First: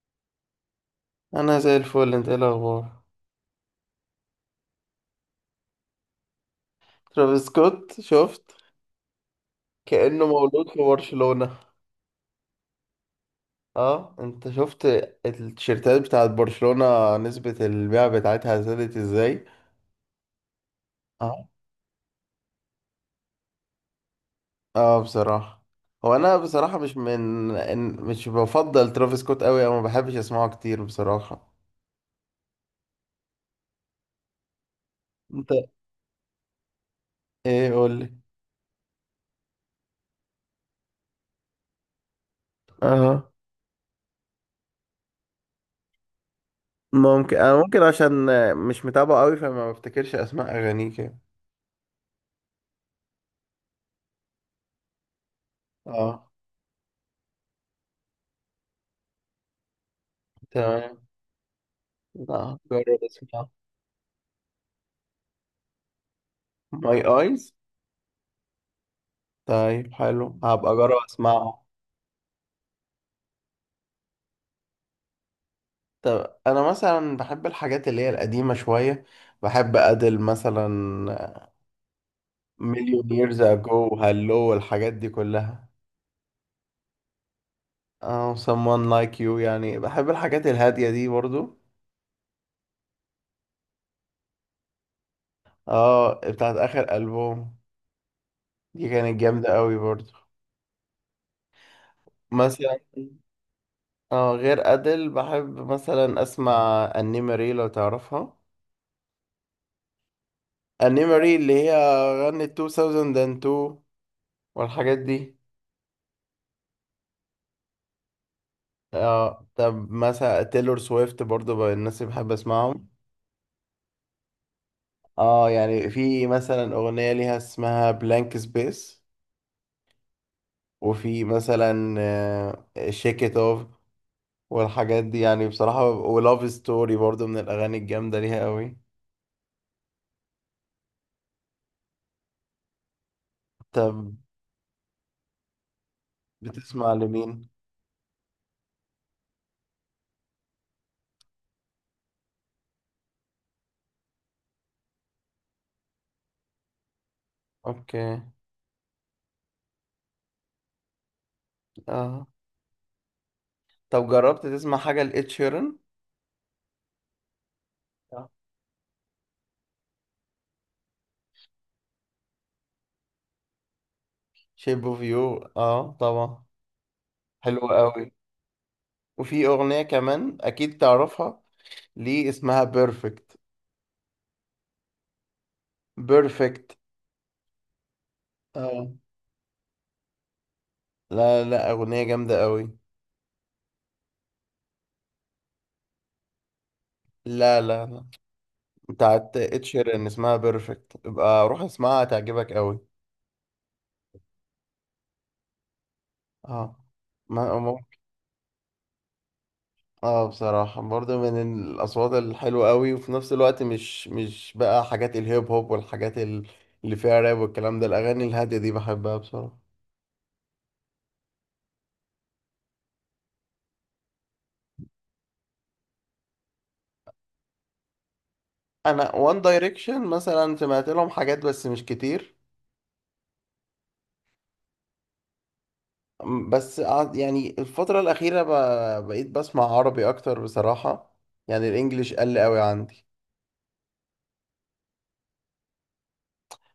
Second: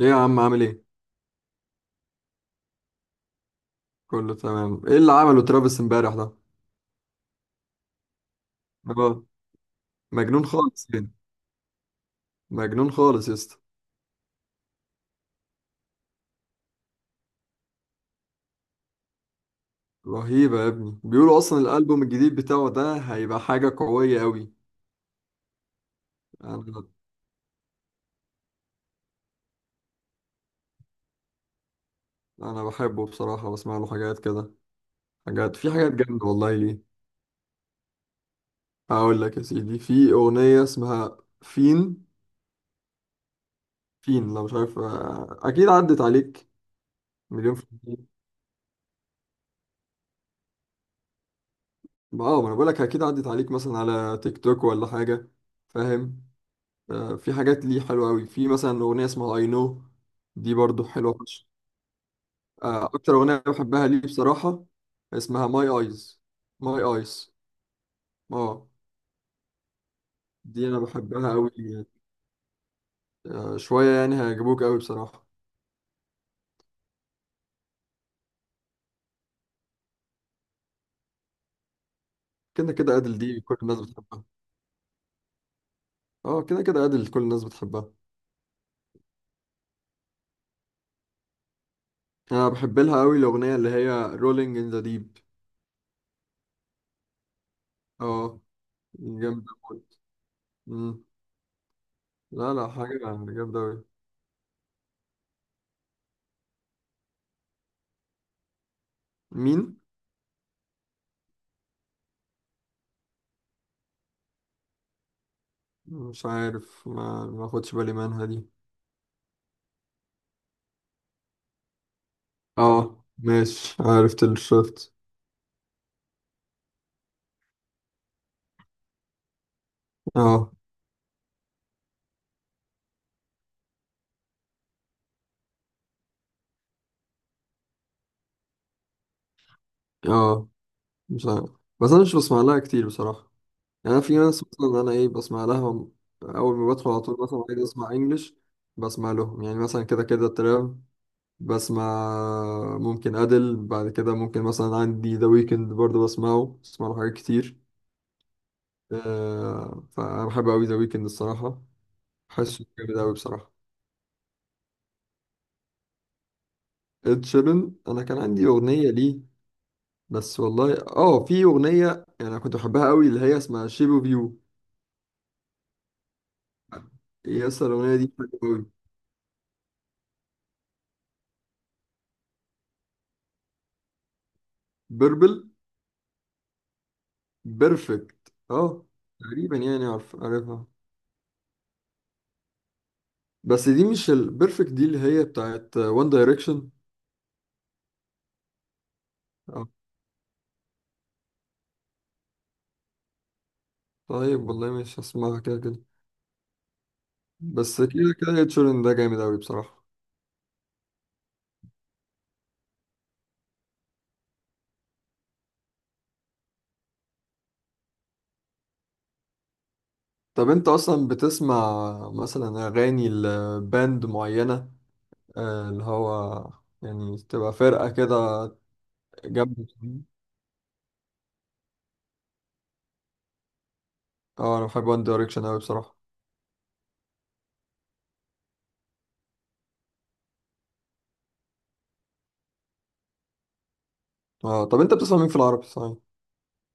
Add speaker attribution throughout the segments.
Speaker 1: ايه يا عم، عامل ايه؟
Speaker 2: انا زي الفل. انت ايه الاخبار؟
Speaker 1: كله تمام. ايه اللي عمله ترافيس امبارح ده؟
Speaker 2: ترافيس سكوت شفت؟
Speaker 1: اه،
Speaker 2: كأنه
Speaker 1: مجنون
Speaker 2: مولود في
Speaker 1: خالص يعني.
Speaker 2: برشلونة.
Speaker 1: مجنون خالص يا اسطى.
Speaker 2: اه، انت شفت التيشيرتات بتاعت برشلونة نسبة البيع بتاعتها زادت ازاي؟
Speaker 1: رهيبة يا ابني، بيقولوا
Speaker 2: اه.
Speaker 1: اصلا الالبوم الجديد بتاعه ده هيبقى حاجة قوية قوي.
Speaker 2: اه، بصراحة. هو انا
Speaker 1: انا
Speaker 2: بصراحة مش من إن- مش بفضل ترافيس سكوت قوي او ما بحبش اسمعه كتير بصراحة.
Speaker 1: انا بحبه بصراحة، بسمع له حاجات كده.
Speaker 2: انت
Speaker 1: في حاجات جامدة والله ليه.
Speaker 2: ايه؟ قولي.
Speaker 1: هقول لك يا سيدي، في اغنية اسمها فين.
Speaker 2: اه،
Speaker 1: فين لو مش عارف، اكيد عدت عليك.
Speaker 2: ممكن
Speaker 1: مليون
Speaker 2: انا
Speaker 1: في
Speaker 2: ممكن
Speaker 1: المية.
Speaker 2: عشان مش متابعه قوي فما بفتكرش اسماء اغانيه كده.
Speaker 1: اه، ما انا بقول لك اكيد عدت عليك مثلا على تيك توك ولا حاجة. فاهم.
Speaker 2: اه،
Speaker 1: في حاجات ليه حلوة أوي، في مثلا أغنية اسمها I know. دي برضو
Speaker 2: تمام.
Speaker 1: حلوة فشخ.
Speaker 2: لا، جرب
Speaker 1: أكتر أغنية
Speaker 2: اسمع.
Speaker 1: بحبها ليه بصراحة اسمها My Eyes. My
Speaker 2: ماي
Speaker 1: Eyes.
Speaker 2: ايز.
Speaker 1: اه.
Speaker 2: طيب حلو،
Speaker 1: دي
Speaker 2: هبقى
Speaker 1: أنا
Speaker 2: اجرب
Speaker 1: بحبها أوي
Speaker 2: اسمعه.
Speaker 1: يعني. شوية يعني هيعجبوك أوي بصراحة.
Speaker 2: طب انا مثلا بحب الحاجات اللي هي القديمه شويه. بحب ادل مثلا.
Speaker 1: كده كده
Speaker 2: مليون
Speaker 1: أدل،
Speaker 2: ييرز
Speaker 1: دي كل الناس
Speaker 2: اجو،
Speaker 1: بتحبها.
Speaker 2: هالو، الحاجات دي كلها.
Speaker 1: اه كده كده أدل كل الناس بتحبها.
Speaker 2: اه، someone like you، يعني بحب الحاجات الهاديه دي برضو.
Speaker 1: أنا بحب لها أوي الأغنية اللي هي Rolling in the Deep.
Speaker 2: اه، بتاعت اخر البوم.
Speaker 1: اه.
Speaker 2: دي كانت
Speaker 1: جامدة
Speaker 2: جامده قوي
Speaker 1: موت.
Speaker 2: برضو.
Speaker 1: مم. لا لا،
Speaker 2: مثلا
Speaker 1: حاجة جامدة أوي.
Speaker 2: اه، غير ادل بحب مثلا اسمع انيماري لو تعرفها.
Speaker 1: مين؟
Speaker 2: انيماري اللي هي غنت 2002 والحاجات دي.
Speaker 1: مش عارف، ما خدش بالي منها دي.
Speaker 2: اه، طب مثلا تيلور سويفت برضو بقى الناس اللي بحب اسمعهم.
Speaker 1: اه، ماشي، عارف تيلر سويفت.
Speaker 2: اه، يعني في مثلا اغنية ليها اسمها بلانك سبيس.
Speaker 1: اه.
Speaker 2: وفي مثلا شيك ات اوف والحاجات دي، يعني بصراحة ولاف ستوري برضو من الاغاني الجامدة ليها قوي.
Speaker 1: اه. مش عارف، بس انا مش بسمع لها كتير بصراحة. يعني أنا
Speaker 2: طب
Speaker 1: في ناس مثلا انا ايه بسمع لها. اول ما بدخل
Speaker 2: بتسمع
Speaker 1: على طول مثلا
Speaker 2: لمين؟
Speaker 1: عايز اسمع انجلش. بسمع لهم يعني مثلا كده كده تراب. بسمع. ممكن ادل بعد كده، ممكن مثلا عندي ذا ويكند برضه بسمعه. بسمع له حاجات كتير.
Speaker 2: اوكي.
Speaker 1: فانا بحب قوي ذا ويكند الصراحة.
Speaker 2: اه،
Speaker 1: حاسه جامد قوي بصراحة.
Speaker 2: طب جربت تسمع حاجة لإد شيران؟
Speaker 1: اد شيران انا كان عندي اغنية ليه. بس والله، في اغنيه يعني، انا كنت بحبها قوي اللي هي اسمها شيب اوف يو.
Speaker 2: شيب اوف يو، اه، طبعا.
Speaker 1: هي
Speaker 2: حلو
Speaker 1: اصلا الاغنيه
Speaker 2: قوي.
Speaker 1: دي حلوه قوي.
Speaker 2: وفي اغنية كمان اكيد تعرفها، ليه اسمها بيرفكت.
Speaker 1: بيربل.
Speaker 2: بيرفكت،
Speaker 1: بيرفكت اه.
Speaker 2: اه.
Speaker 1: تقريبا يعني، عارفها.
Speaker 2: لا لا، اغنيه جامده قوي.
Speaker 1: بس دي مش البيرفكت دي اللي هي بتاعت وان دايركشن.
Speaker 2: لا لا لا، بتاعت
Speaker 1: اه.
Speaker 2: اتشير ان اسمها بيرفكت. ابقى روح اسمعها هتعجبك قوي.
Speaker 1: طيب والله مش هسمعها كده كده.
Speaker 2: اه. ما
Speaker 1: بس
Speaker 2: ما-
Speaker 1: كده كده هيتشورن ده جامد قوي بصراحه.
Speaker 2: اه، بصراحه برضو من الاصوات الحلوه قوي، وفي نفس الوقت مش بقى حاجات الهيب هوب والحاجات اللي فيها راب والكلام ده، الاغاني الهاديه دي بحبها بصراحه.
Speaker 1: طب انت اصلا بتسمع مثلا اغاني لباند معينه، اللي هو يعني تبقى فرقه كده.
Speaker 2: انا وان
Speaker 1: جنب.
Speaker 2: دايركشن مثلا سمعت لهم حاجات بس مش كتير.
Speaker 1: اه، انا بحب وان دايركشن قوي بصراحه.
Speaker 2: بس يعني الفترة الأخيرة بقيت بسمع عربي أكتر بصراحة. يعني الإنجليش قل قوي عندي.
Speaker 1: اه. طب انت بتسمع مين في العربي صحيح؟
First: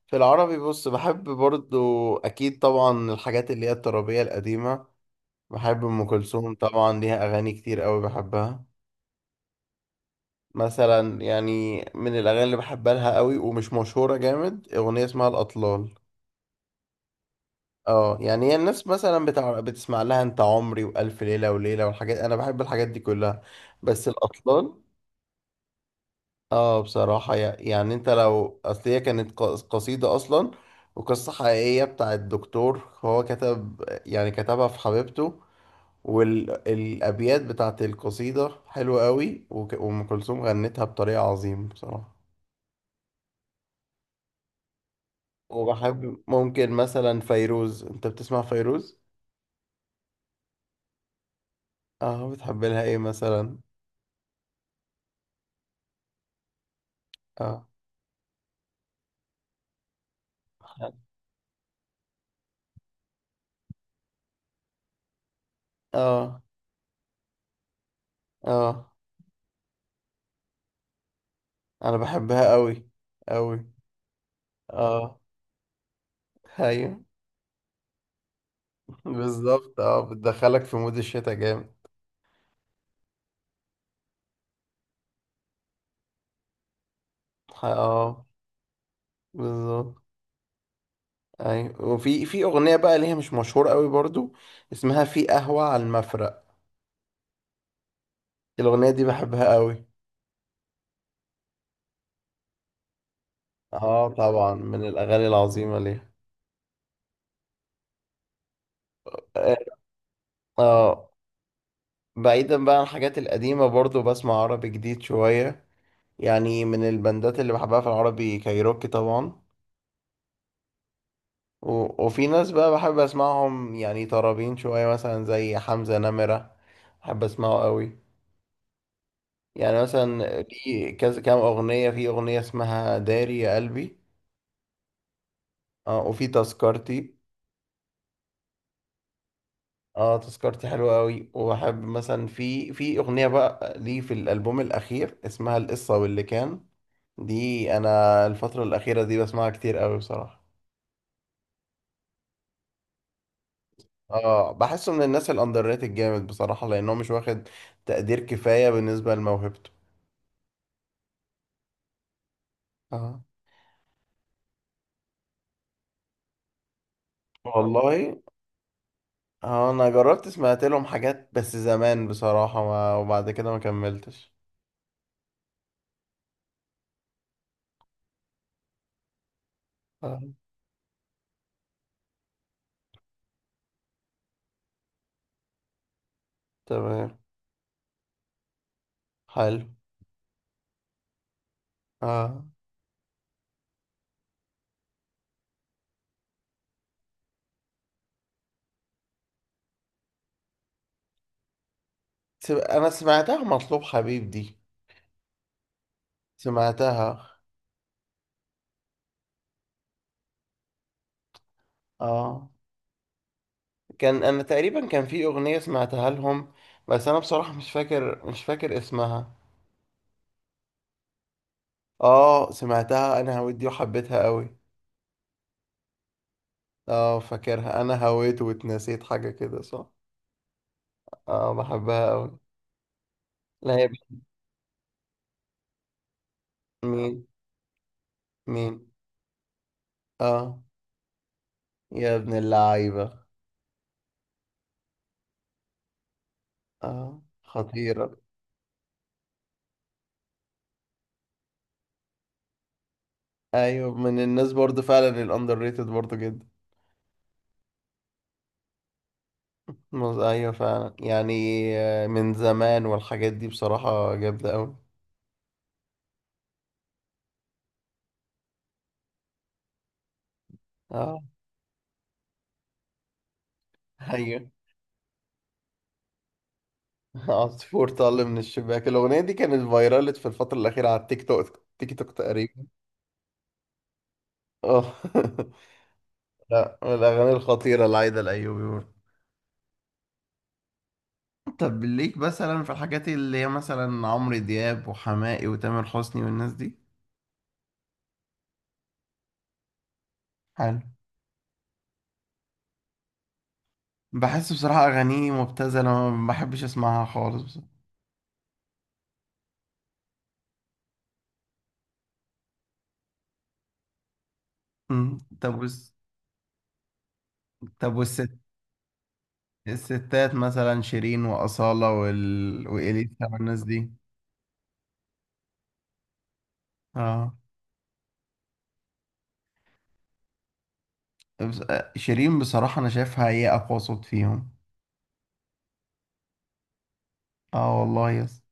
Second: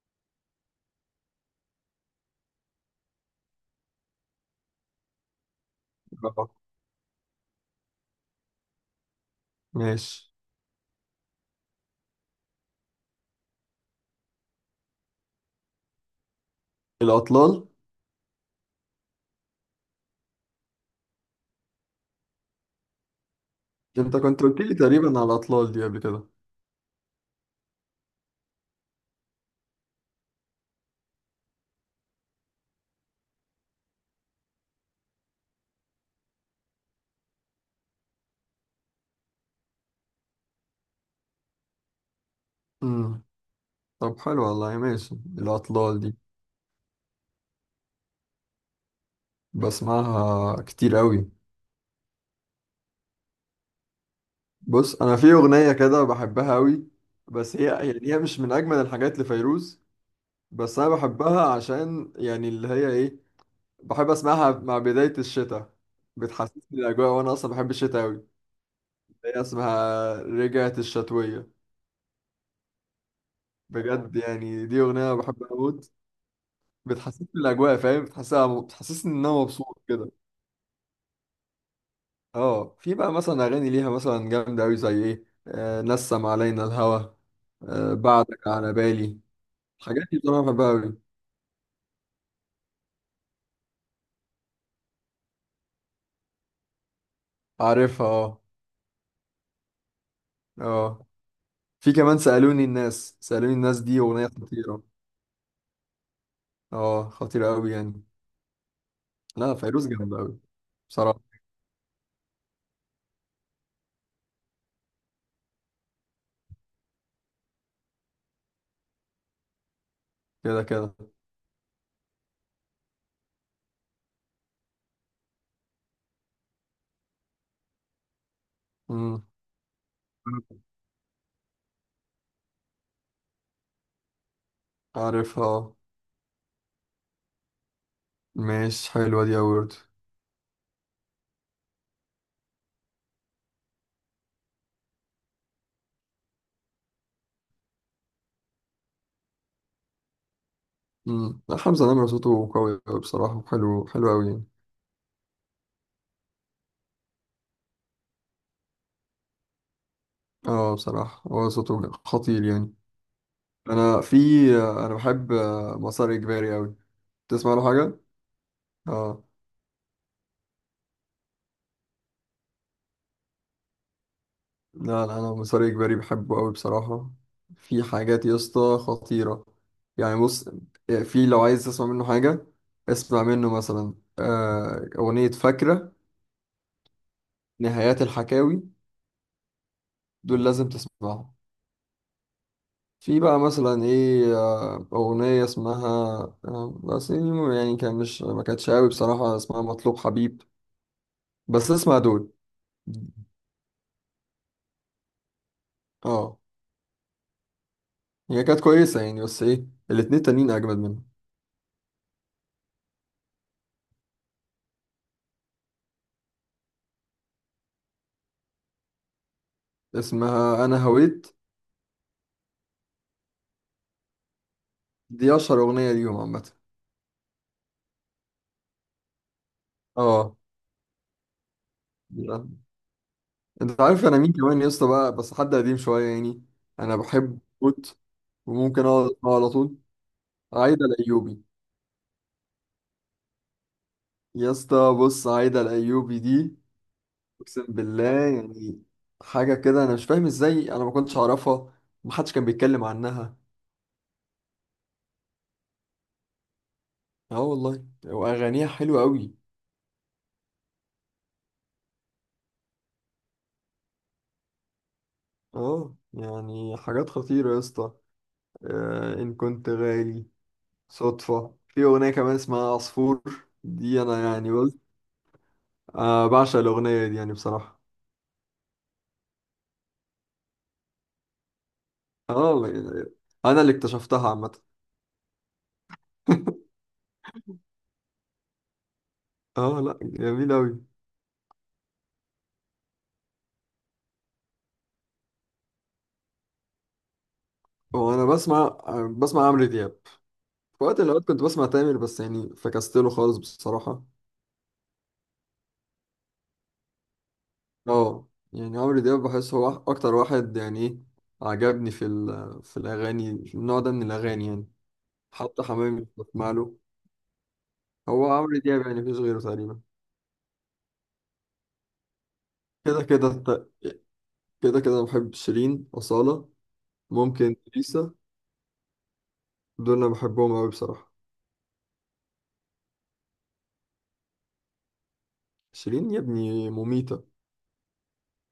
Speaker 2: في العربي بص، بحب برضو أكيد طبعا الحاجات اللي هي الترابية القديمة. بحب أم
Speaker 1: اه،
Speaker 2: كلثوم طبعا، ليها أغاني كتير قوي بحبها.
Speaker 1: ماشي
Speaker 2: مثلا يعني من الأغاني اللي بحبها لها قوي ومش مشهورة جامد، أغنية اسمها الأطلال.
Speaker 1: الاطلال.
Speaker 2: اه، يعني هي الناس مثلا بتسمع لها انت عمري والف ليله وليله والحاجات، انا بحب الحاجات دي كلها، بس
Speaker 1: انت كنت قلت
Speaker 2: الاطلال.
Speaker 1: لي تقريبا على الاطلال دي قبل كده.
Speaker 2: اه، بصراحة يعني انت لو اصل هي كانت قصيدة اصلا، وقصة حقيقية بتاع الدكتور، هو كتب يعني كتبها في حبيبته، والابيات بتاعت القصيدة حلوة قوي، وام كلثوم غنتها بطريقة عظيمة بصراحة.
Speaker 1: امم. طب حلو والله، ماشي الاطلال دي.
Speaker 2: وبحب ممكن مثلا فيروز، انت بتسمع فيروز؟
Speaker 1: بسمعها كتير قوي.
Speaker 2: اه، بتحب لها ايه مثلا؟
Speaker 1: بص انا في اغنيه كده بحبها قوي، بس هي
Speaker 2: اه.
Speaker 1: يعني هي مش من اجمل الحاجات لفيروز. بس انا بحبها عشان يعني اللي هي ايه، بحب اسمعها مع بدايه الشتاء.
Speaker 2: اه.
Speaker 1: بتحسسني الاجواء، وانا اصلا بحب الشتاء قوي.
Speaker 2: اه،
Speaker 1: هي اسمها رجعت الشتويه.
Speaker 2: انا بحبها قوي قوي.
Speaker 1: بجد يعني دي اغنيه
Speaker 2: اه،
Speaker 1: بحبها قوي.
Speaker 2: ايوه.
Speaker 1: بتحسسني بالاجواء، فاهم، بتحسسها، بتحسسني ان انا
Speaker 2: بالظبط،
Speaker 1: مبسوط
Speaker 2: اه
Speaker 1: كده.
Speaker 2: بتدخلك في مود الشتاء جامد.
Speaker 1: اه، في بقى مثلا اغاني ليها مثلا جامده قوي، زي ايه، نسم علينا الهوى،
Speaker 2: اه.
Speaker 1: بعدك على بالي.
Speaker 2: بالظبط.
Speaker 1: الحاجات دي بصراحه بحبها قوي.
Speaker 2: ايوه، وفي في اغنيه بقى ليها مش مشهوره قوي برضو، اسمها في قهوه على المفرق.
Speaker 1: عارفها اه.
Speaker 2: الاغنيه دي بحبها قوي.
Speaker 1: اه. في كمان سالوني الناس، سالوني الناس دي
Speaker 2: اه،
Speaker 1: اغنيه
Speaker 2: طبعا
Speaker 1: خطيره.
Speaker 2: من الاغاني العظيمه ليها.
Speaker 1: اه، خطيره قوي يعني. لا،
Speaker 2: اه.
Speaker 1: فيروز جامده قوي
Speaker 2: آه،
Speaker 1: بصراحه.
Speaker 2: بعيدا بقى عن الحاجات القديمه برضو بسمع عربي جديد شويه. يعني من البندات اللي بحبها في العربي كايروكي طبعا.
Speaker 1: كده كده.
Speaker 2: وفي ناس بقى بحب اسمعهم، يعني طرابين شويه مثلا زي حمزه نمره. بحب اسمعه قوي.
Speaker 1: امم.
Speaker 2: يعني مثلا في كذا كام اغنيه، في اغنيه اسمها داري يا قلبي.
Speaker 1: عارفها آه.
Speaker 2: اه، وفي تذكرتي.
Speaker 1: ماشي، حلوه دي قوي برضه.
Speaker 2: اه، تذكرتي حلوه قوي. وبحب مثلا في اغنيه بقى ليه في الالبوم الاخير اسمها القصه واللي كان. دي انا الفتره الاخيره دي بسمعها كتير قوي بصراحه.
Speaker 1: امم. حمزه نمره صوته قوي أوي بصراحه، حلو حلو قوي يعني.
Speaker 2: اه، بحسه من الناس الاندر ريتد جامد بصراحه لانه مش واخد تقدير كفايه بالنسبه لموهبته.
Speaker 1: اه، بصراحة هو صوته خطير يعني.
Speaker 2: اه،
Speaker 1: انا في انا بحب مسار اجباري اوي. تسمع له حاجة؟
Speaker 2: والله.
Speaker 1: اه.
Speaker 2: اه، انا جربت سمعت لهم حاجات بس زمان بصراحه، ما وبعد كده ما كملتش.
Speaker 1: لا لا، انا مسار اجباري بحبه اوي بصراحة. في حاجات يا اسطى خطيرة. يعني بص، في لو عايز تسمع منه حاجة، اسمع منه مثلا اغنية فاكرة،
Speaker 2: تمام.
Speaker 1: نهايات الحكاوي.
Speaker 2: حلو.
Speaker 1: دول لازم تسمعهم.
Speaker 2: اه،
Speaker 1: في بقى مثلا ايه، اغنية اسمها، بس يعني كان مش ما كانتش اوي بصراحة، اسمها مطلوب حبيب. بس اسمع دول.
Speaker 2: انا سمعتها مطلوب حبيب دي،
Speaker 1: اه.
Speaker 2: سمعتها.
Speaker 1: هي كانت كويسة يعني، بس ايه، الاتنين تانيين اجمد منها.
Speaker 2: اه، كان انا تقريبا كان في اغنية سمعتها لهم، بس انا بصراحة مش فاكر اسمها.
Speaker 1: اسمها انا هويت.
Speaker 2: اه، سمعتها انا هويت دي وحبيتها قوي.
Speaker 1: دي اشهر اغنية ليهم عامة.
Speaker 2: اه، فاكرها انا هويت واتنسيت حاجة كده، صح؟
Speaker 1: اه.
Speaker 2: اه، بحبها قوي.
Speaker 1: لا.
Speaker 2: لا
Speaker 1: انت
Speaker 2: هي
Speaker 1: عارف انا مين كمان يا اسطى بقى، بس حد قديم شوية يعني، انا
Speaker 2: مين؟
Speaker 1: بحب موت
Speaker 2: مين؟
Speaker 1: وممكن اقعد اسمعه على طول.
Speaker 2: اه،
Speaker 1: عايدة الايوبي.
Speaker 2: يا ابن اللعيبة.
Speaker 1: يا اسطى بص، عايدة الايوبي دي،
Speaker 2: اه،
Speaker 1: اقسم بالله،
Speaker 2: خطيرة.
Speaker 1: يعني حاجة كده انا مش فاهم ازاي انا ما كنتش اعرفها، محدش كان بيتكلم عنها.
Speaker 2: ايوه، من الناس برضو فعلا الاندر ريتد برضو جدا.
Speaker 1: اه والله، واغانيها حلوة قوي.
Speaker 2: ايوه فعلا يعني. من زمان والحاجات دي بصراحة جامدة أوي.
Speaker 1: اه، يعني حاجات خطيرة يا اسطى. ان كنت غالي،
Speaker 2: اه،
Speaker 1: صدفة. في اغنية كمان اسمها عصفور، دي انا
Speaker 2: ايوه.
Speaker 1: يعني قلت بعشق الاغنية دي يعني بصراحة.
Speaker 2: عصفور طل من الشباك، الأغنية دي كانت فايرالت في الفترة الأخيرة على التيك توك تقريبا.
Speaker 1: اه انا اللي اكتشفتها عامة.
Speaker 2: اه. لا، من الأغاني الخطيرة لعايدة الأيوبي برضه.
Speaker 1: اه لا، جميل اوي.
Speaker 2: طب ليك مثلا في الحاجات اللي هي مثلا عمرو دياب وحماقي وتامر حسني والناس دي؟
Speaker 1: وانا بسمع بسمع عمرو دياب.
Speaker 2: حلو.
Speaker 1: في وقت من الاوقات كنت بسمع تامر، بس يعني فكست له خالص بصراحة.
Speaker 2: بحس بصراحة أغانيه مبتذلة، ما بحبش أسمعها خالص بصراحة.
Speaker 1: اه. يعني عمرو دياب بحس هو اكتر واحد يعني ايه، عجبني في الاغاني، في النوع ده من الاغاني يعني.
Speaker 2: مم. طب
Speaker 1: حتى حمامي بسمع له.
Speaker 2: طب
Speaker 1: هو
Speaker 2: والست،
Speaker 1: عمرو دياب يعني مفيش غيره تقريبا.
Speaker 2: الستات مثلا شيرين وأصالة
Speaker 1: كده
Speaker 2: وإليسا
Speaker 1: كده
Speaker 2: والناس دي.
Speaker 1: كده كده أنا بحب شيرين، أصالة،
Speaker 2: اه،
Speaker 1: ممكن ليسا. دول أنا بحبهم أوي بصراحة.
Speaker 2: شيرين بصراحة أنا شايفها هي أقوى صوت فيهم.
Speaker 1: شيرين يا ابني مميتة.
Speaker 2: اه، والله يس.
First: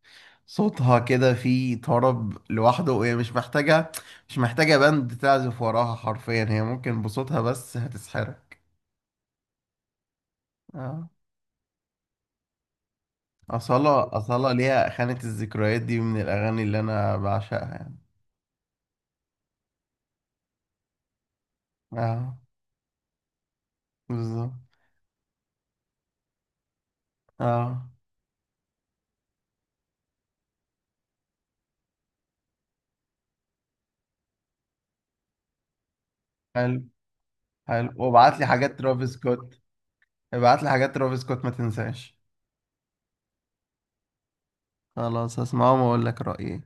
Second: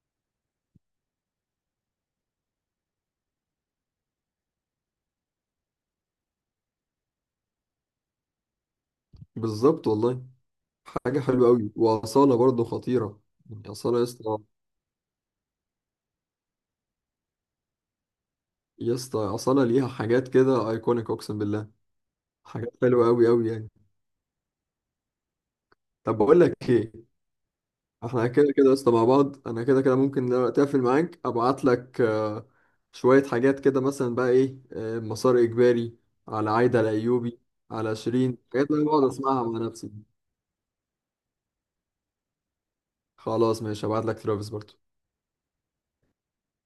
Speaker 2: صوتها كده فيه طرب لوحده وهي مش محتاجة. مش محتاجة باند تعزف وراها، حرفيا هي ممكن بصوتها بس هتسحرك.
Speaker 1: بالظبط والله.
Speaker 2: اه.
Speaker 1: حاجة حلوة أوي، وأصالة برضه خطيرة. يعني أصالة يا
Speaker 2: أصالة،
Speaker 1: اسطى،
Speaker 2: أصالة ليها خانة الذكريات دي من الأغاني اللي أنا بعشقها يعني.
Speaker 1: يا اسطى أصالة ليها حاجات كده أيكونيك، أقسم بالله.
Speaker 2: اه،
Speaker 1: حاجات حلوة أوي أوي يعني.
Speaker 2: بالظبط.
Speaker 1: طب بقول لك إيه،
Speaker 2: اه،
Speaker 1: احنا كده كده لسه مع بعض، انا كده كده ممكن دلوقتي اقفل معاك ابعت لك شوية حاجات كده، مثلا بقى ايه، مسار اجباري، على عايدة
Speaker 2: حلو.
Speaker 1: الايوبي،
Speaker 2: حلو،
Speaker 1: على شيرين،
Speaker 2: وابعت لي
Speaker 1: حاجات
Speaker 2: حاجات
Speaker 1: اللي انا بقعد
Speaker 2: ترافيس
Speaker 1: اسمعها مع
Speaker 2: سكوت.
Speaker 1: نفسي.
Speaker 2: ابعت لي حاجات ترافيس سكوت ما تنساش.
Speaker 1: خلاص ماشي، ابعت لك ترافيس برضو.
Speaker 2: خلاص، هسمعهم واقول لك رأيي.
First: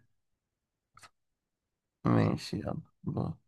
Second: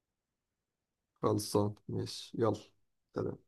Speaker 1: خلصان ماشي
Speaker 2: ماشي،
Speaker 1: يلا.
Speaker 2: يلا باي.
Speaker 1: سلام.